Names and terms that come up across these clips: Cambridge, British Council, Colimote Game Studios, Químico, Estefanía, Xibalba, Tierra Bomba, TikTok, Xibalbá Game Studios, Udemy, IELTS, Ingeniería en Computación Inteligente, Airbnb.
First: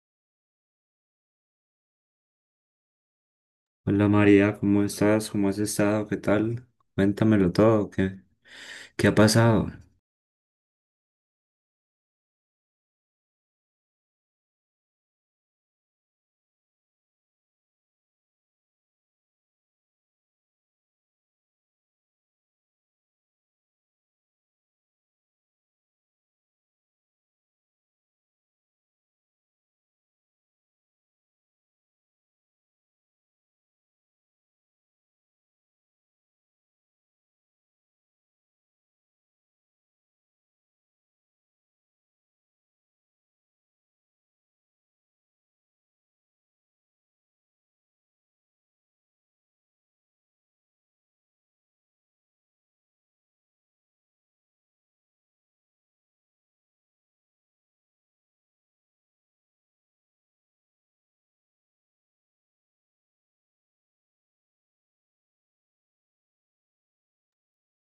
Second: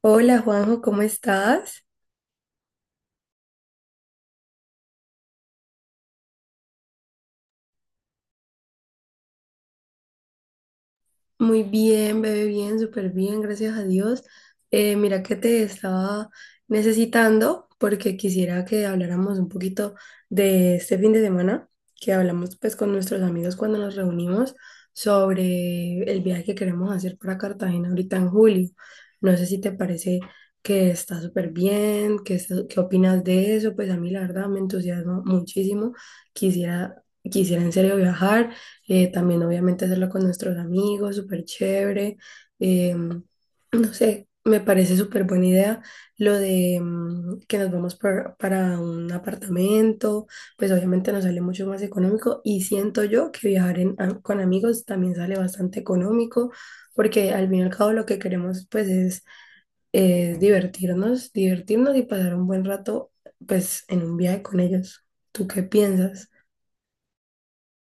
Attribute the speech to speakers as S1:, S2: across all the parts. S1: Hola Juanjo, ¿cómo estás?
S2: Hola María, ¿cómo estás? ¿Cómo has estado? ¿Qué tal? Cuéntamelo todo, ¿qué ha pasado?
S1: Muy bien, bebé, bien, súper bien, gracias a Dios. Mira que te estaba necesitando porque quisiera que habláramos un poquito de este fin de semana, que hablamos pues con nuestros amigos cuando nos reunimos sobre el viaje que queremos hacer para Cartagena ahorita en julio. No sé si te parece que está súper bien, qué opinas de eso, pues a mí la verdad me entusiasma muchísimo. Quisiera, quisiera en serio viajar. También obviamente hacerlo con nuestros amigos, súper chévere. No sé, me parece súper buena idea lo de que nos vamos para un apartamento, pues obviamente nos sale mucho más económico y siento yo que viajar con amigos también sale bastante económico. Porque al fin y al cabo lo que queremos pues es divertirnos, divertirnos y pasar un buen rato pues en un viaje con ellos. ¿Tú qué piensas?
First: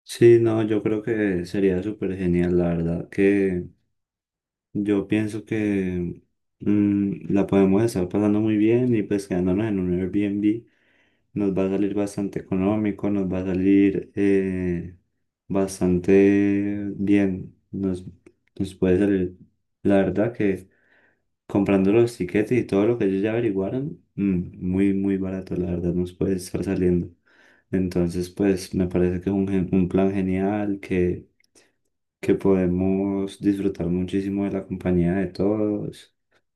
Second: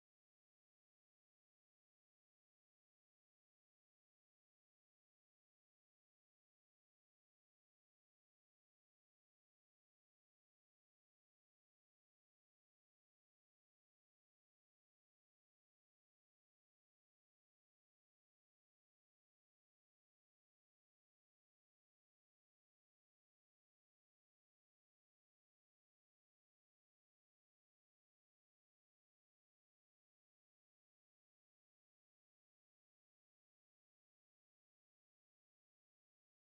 S2: Sí, no, yo creo que sería súper genial, la verdad, que yo pienso que la podemos estar pasando muy bien y pues quedándonos en un Airbnb nos va a salir bastante económico, nos va a salir bastante bien, nos puede salir, la verdad que comprando los tiquetes y todo lo que ellos ya averiguaron, muy barato, la verdad, nos puede estar saliendo. Entonces, pues me parece que es un plan genial, que podemos disfrutar muchísimo de la compañía de todos.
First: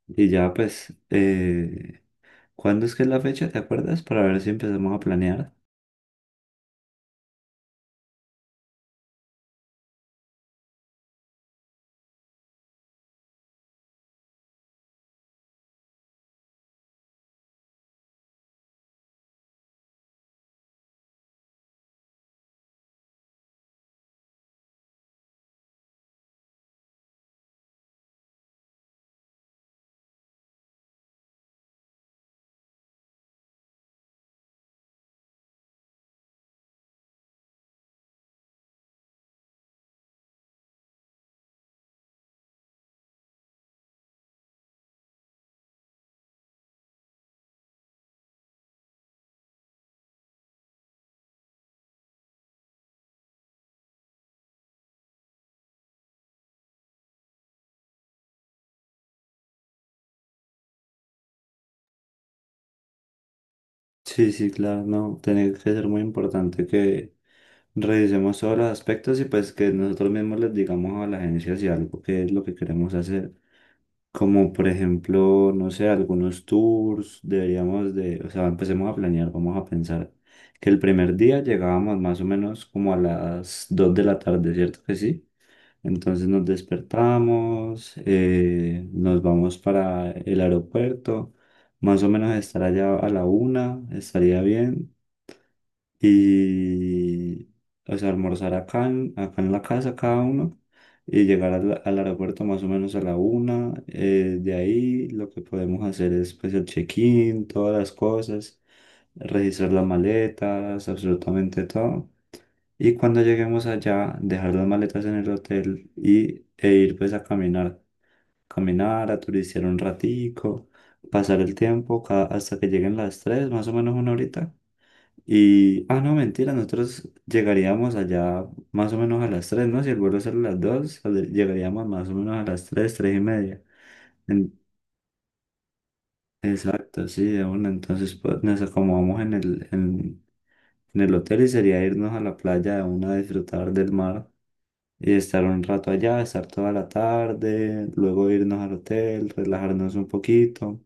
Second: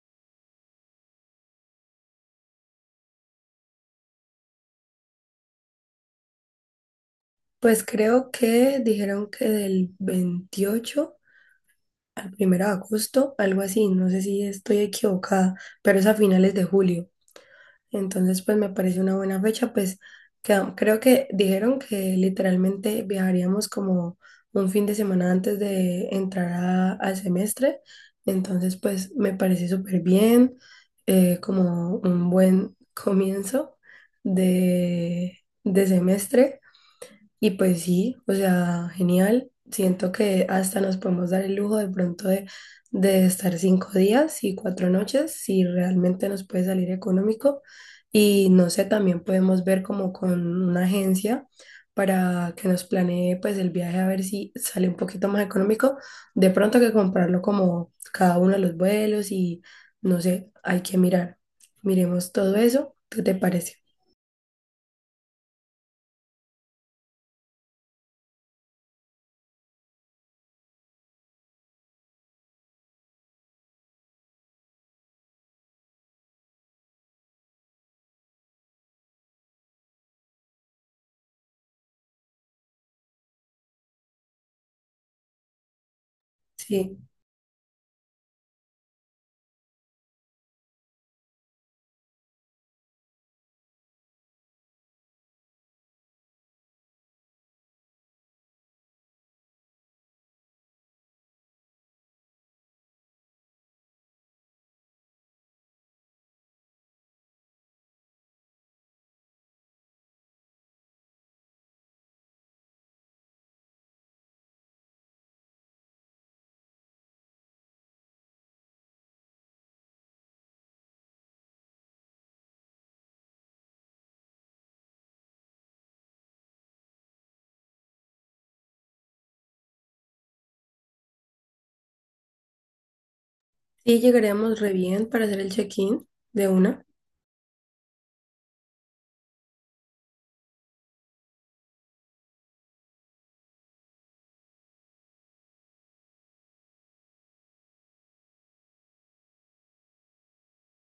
S2: Y ya, pues, ¿cuándo es que es la fecha? ¿Te acuerdas? Para ver si empezamos a planear.
S1: Pues creo que dijeron que del 28 al 1 de agosto, algo así, no sé si estoy equivocada, pero es a finales de julio. Entonces, pues me parece una buena fecha, pues creo que dijeron que literalmente viajaríamos como un fin de semana antes de entrar al semestre. Entonces, pues me parece súper bien, como un buen comienzo de, de semestre. Y pues sí, o sea, genial. Siento que hasta nos podemos dar el lujo de pronto de estar 5 días y 4 noches, si realmente nos puede salir económico. Y no sé, también podemos ver como con una agencia para que nos planee pues el viaje a ver si sale un poquito más económico. De pronto que comprarlo como cada uno de los vuelos y no sé, hay que mirar. Miremos todo eso. ¿Qué te parece?
S2: Sí, sí, claro, no, tiene que ser muy importante que revisemos todos los aspectos y pues que nosotros mismos les digamos a la agencia si algo qué es lo que queremos hacer. Como por ejemplo, no sé, algunos tours, deberíamos de, o sea, empecemos a planear, vamos a pensar que el primer día llegábamos más o menos como a las 2 de la tarde, ¿cierto que sí? Entonces nos
S1: Sí.
S2: despertamos, nos vamos para el aeropuerto, más o menos estar allá a la una, estaría bien y, o sea, almorzar acá en la casa cada uno y llegar al aeropuerto más o menos a la una. De ahí lo que podemos hacer es pues el check-in, todas las cosas, registrar las maletas, absolutamente todo. Y cuando lleguemos allá, dejar las maletas en el hotel y, e ir pues a caminar, caminar, a turistear un ratico, pasar el tiempo ca- hasta que lleguen las tres, más o menos una horita y, ah, no, mentira, nosotros llegaríamos allá más o menos a las tres, ¿no? Si el vuelo sale a las 2 sale- llegaríamos más o menos a las tres, 3 y media.
S1: Sí,
S2: En-
S1: llegaríamos re bien para hacer el check-in de una.
S2: exacto, sí, de una. Entonces, pues nos acomodamos en en el hotel y sería irnos a la playa de una a disfrutar del mar y estar un rato allá, estar toda la tarde, luego irnos al hotel, relajarnos un poquito.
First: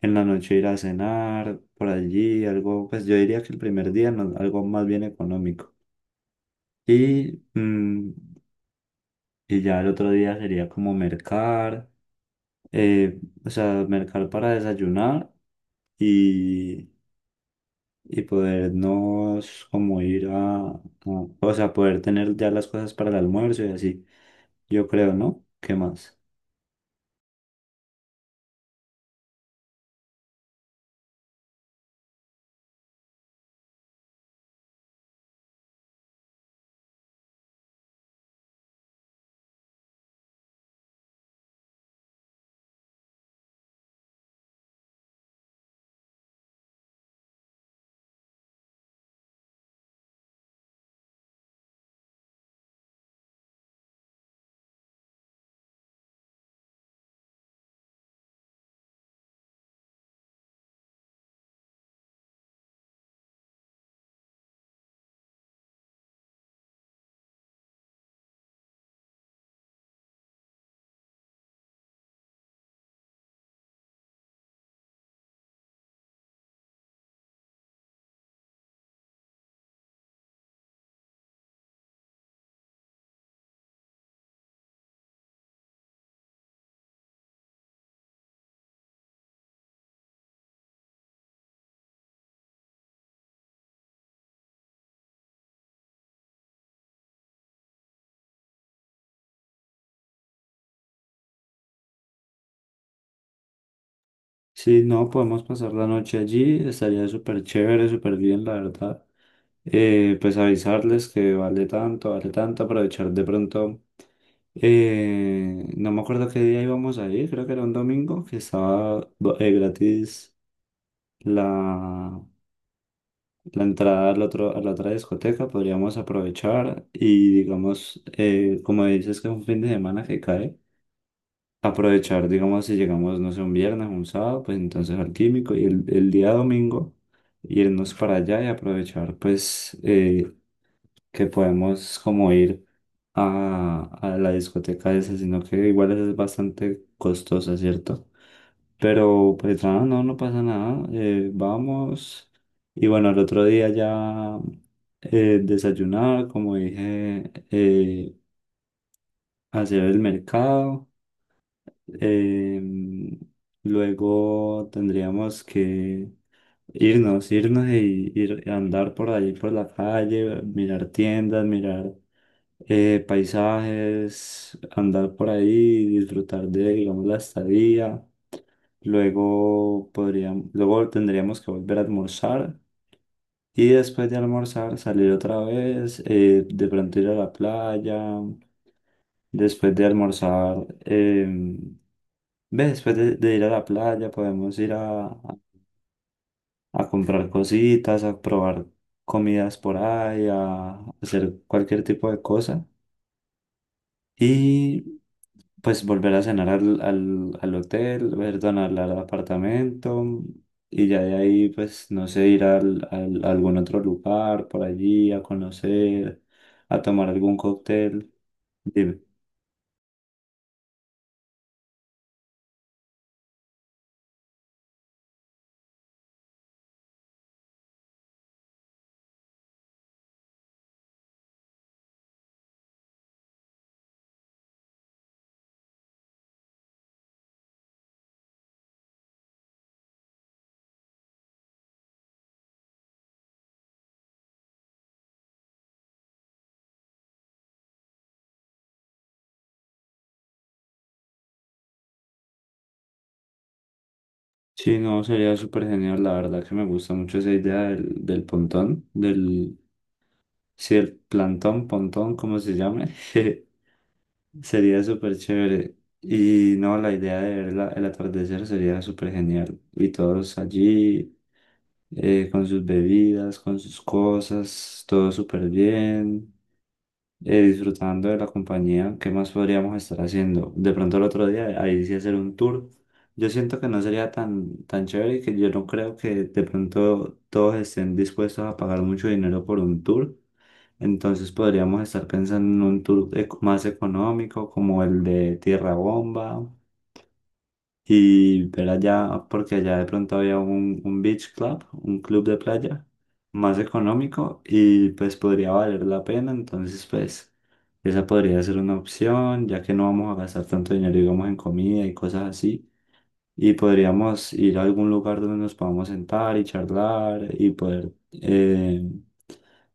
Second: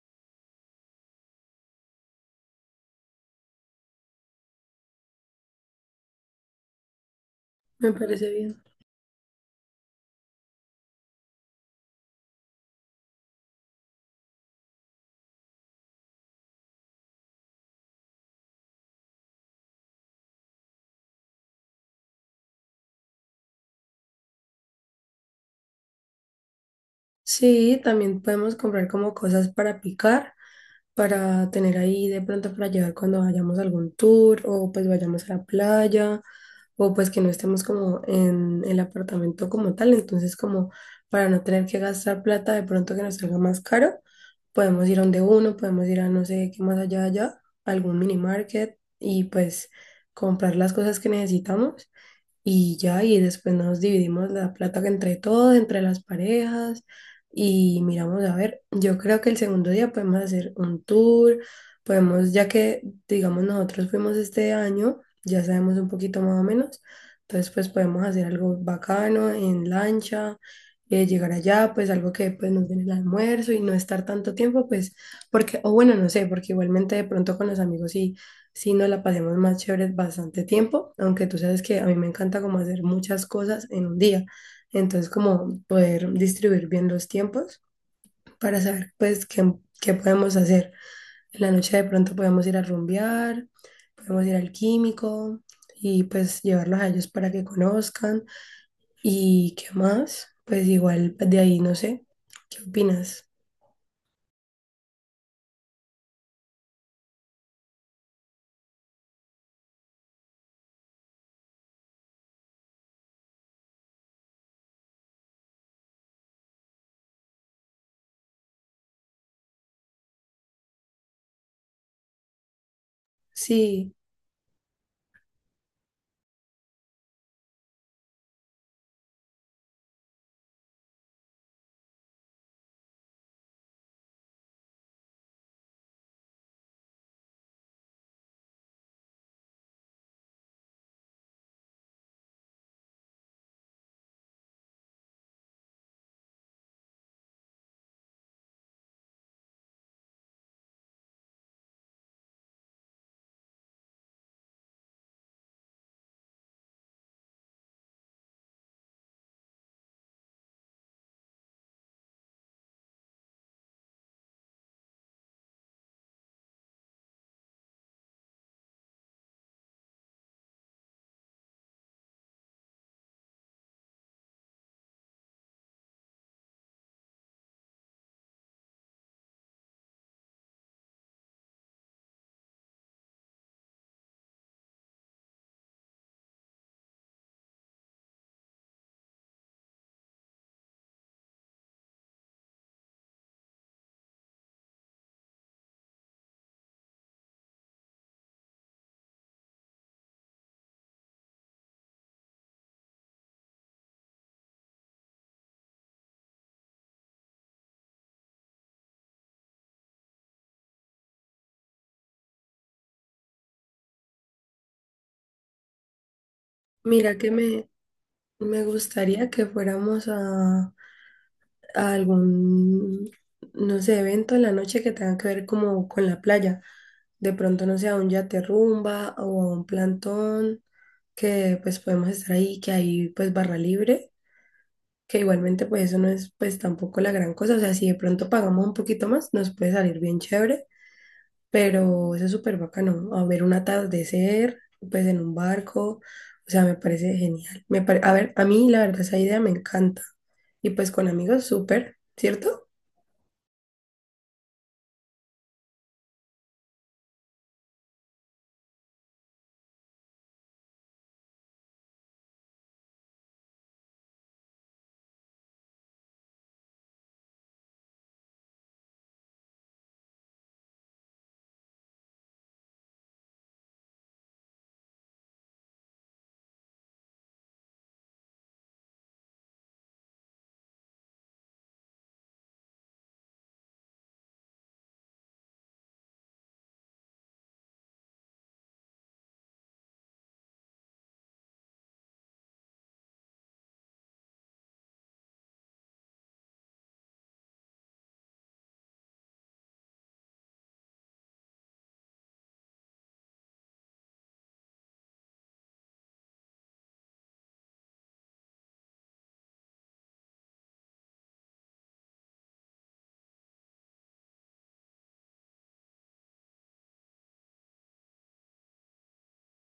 S2: En la noche ir a cenar por allí, algo, pues yo diría que el primer día no- algo más bien económico. Y,
S1: Me parece
S2: mm,
S1: bien.
S2: y ya el otro día sería como mercar, eh, o sea, mercar para desayunar y, y podernos como ir o sea, poder tener ya las cosas para el almuerzo y así. Yo creo, ¿no? ¿Qué más?
S1: Sí, también podemos comprar como cosas para picar, para tener ahí de pronto para llevar cuando vayamos a algún tour o pues vayamos a la playa o pues que no estemos como en el apartamento como tal. Entonces como para no tener que gastar plata de pronto que nos salga más caro, podemos ir a donde uno, podemos ir a no sé qué más allá, algún mini market y pues comprar las cosas que necesitamos. Y ya, y después nos dividimos la plata entre todos, entre las parejas, y miramos a ver, yo creo que el segundo día podemos hacer un tour, podemos, ya que, digamos, nosotros fuimos este año, ya sabemos un poquito más o menos, entonces pues podemos hacer algo bacano en lancha, llegar allá, pues algo que pues nos den el almuerzo y no estar tanto tiempo, pues, porque, o bueno, no sé, porque igualmente de pronto con los amigos sí si nos la pasemos más chévere bastante tiempo, aunque tú sabes que a mí me encanta como hacer muchas cosas en un día, entonces como poder distribuir bien los tiempos para saber pues qué podemos hacer. En la noche de pronto podemos ir a rumbear, podemos ir al químico y pues llevarlos a ellos para que conozcan y qué más, pues igual pues, de ahí no sé, ¿qué opinas?
S2: Sí, no, podemos pasar la noche allí, estaría súper chévere, súper bien, la verdad. Pues avisarles que vale tanto, aprovechar de pronto. No me acuerdo qué día íbamos a ir, creo que era un domingo, que estaba do- gratis la, la
S1: Sí,
S2: entrada al otro, a la otra discoteca, podríamos aprovechar y digamos, como dices que es un fin de semana que cae, aprovechar, digamos, si llegamos, no sé, un viernes, un sábado, pues entonces al Químico y el día domingo irnos para allá y aprovechar, pues, que podemos como ir a la discoteca esa, sino que igual esa es bastante costosa, ¿cierto? Pero pues nada, no, no pasa nada, vamos. Y bueno, el otro día ya desayunar, como dije, hacer el mercado. em, luego tendríamos que irnos y ir a andar por ahí, por la calle, mirar tiendas, mirar paisajes, andar por ahí, disfrutar de, digamos, la estadía. Luego podríamos, luego tendríamos que volver a almorzar y después de almorzar salir otra vez, de pronto ir a la playa. Después de almorzar, ve, después de ir a la playa podemos ir a comprar cositas, a probar comidas por ahí, a hacer cualquier tipo de cosa. Y pues volver a cenar al hotel, perdón, al apartamento y ya de ahí, pues, no sé, ir a algún otro lugar por allí a conocer, a tomar
S1: mira que
S2: algún
S1: me,
S2: cóctel.
S1: me
S2: Dime.
S1: gustaría que fuéramos a algún, no sé, evento en la noche que tenga que ver como con la playa. De pronto, no sé, a un yate rumba o a un plantón, que pues podemos estar ahí, que hay pues barra libre, que igualmente pues eso no es pues tampoco la gran cosa. O sea, si de pronto pagamos un poquito más, nos puede salir bien chévere, pero eso es súper bacano. A ver un atardecer, pues en un barco. O sea, me parece genial. A ver, a mí la verdad esa idea me encanta. Y pues con amigos, súper, ¿cierto?
S2: Sí, no, sería súper genial, la verdad que me gusta mucho esa idea del pontón, del, sí, el plantón, pontón, como se llame, sería súper chévere. Y no, la idea de ver la- el atardecer sería súper genial. Y todos allí. Eh, con sus bebidas, con sus cosas, todo súper bien, disfrutando de la compañía. ¿Qué más podríamos estar haciendo? De pronto el otro día, ahí sí hacer un tour. Yo siento que no sería tan chévere y que yo no creo que de pronto todos estén dispuestos a pagar mucho dinero por un tour. Entonces podríamos estar pensando en un tour eco- más económico como el de Tierra Bomba y ver allá, porque allá de pronto había un beach club, un club de playa más económico y pues podría valer la pena. Entonces, pues esa podría ser una opción, ya que no vamos a gastar tanto dinero, digamos, en comida y cosas así. Y podríamos ir a algún lugar donde nos podamos sentar y charlar y poder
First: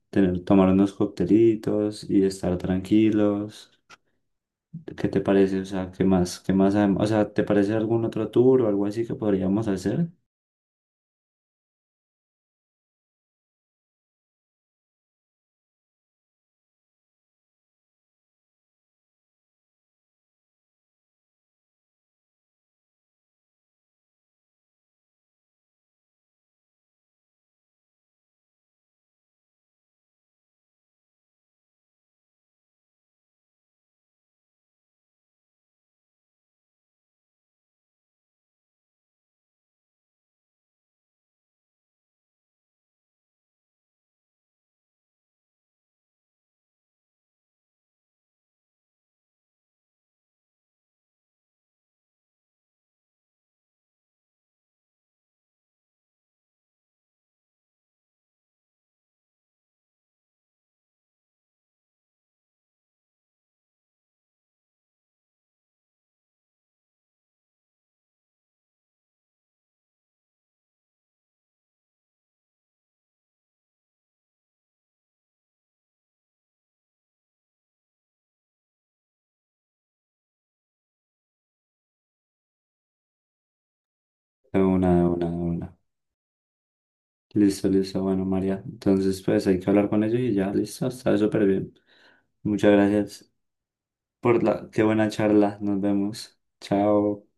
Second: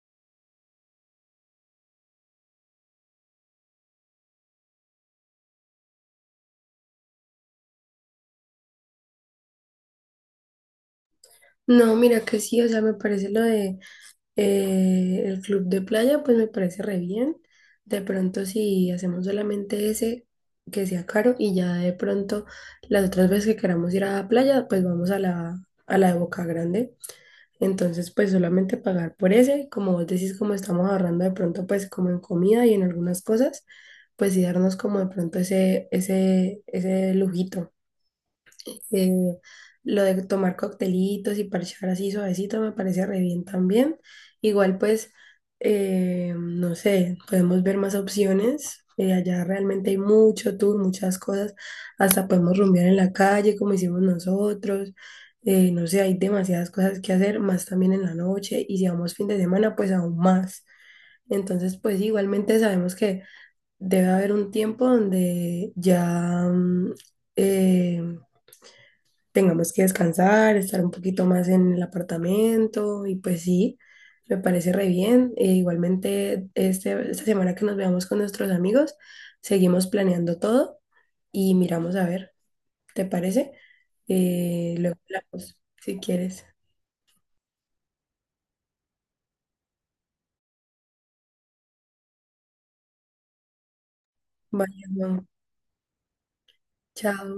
S2: tener, tomar unos coctelitos y estar tranquilos. ¿Qué te parece? O sea, ¿qué más? ¿Qué más? Adem- O sea, ¿te parece algún otro tour o algo así que podríamos hacer?
S1: No, mira que sí, o sea, me parece lo de el club de playa, pues me parece re bien. De pronto si hacemos solamente ese, que sea caro, y ya de pronto las otras veces que queramos ir a la playa, pues vamos a la de Boca Grande. Entonces, pues solamente pagar por ese, como vos decís, como estamos ahorrando de pronto, pues como en comida y en algunas cosas, pues sí darnos como de pronto ese lujito. Eh, lo de tomar coctelitos y parchar así suavecito me parece re bien también. Igual pues, no sé, podemos ver más opciones. Allá realmente hay mucho tour, muchas cosas. Hasta podemos rumbear en la calle como hicimos nosotros. No sé, hay demasiadas cosas que hacer, más también en la noche. Y si vamos fin de semana, pues aún más. Entonces, pues igualmente sabemos que debe haber un tiempo donde ya eh, tengamos que descansar, estar un poquito más en el apartamento y pues sí, me parece re bien. E igualmente, esta semana que nos veamos con nuestros amigos, seguimos planeando todo y miramos a ver, ¿te parece?
S2: De una,
S1: Luego
S2: de una, de
S1: hablamos,
S2: una.
S1: si quieres.
S2: Listo, listo. Bueno, María. Entonces, pues hay que hablar con ellos y ya, listo. Está súper bien. Muchas gracias por la… Qué
S1: Vaya,
S2: buena
S1: Juan.
S2: charla. Nos vemos. Chao.
S1: Chao.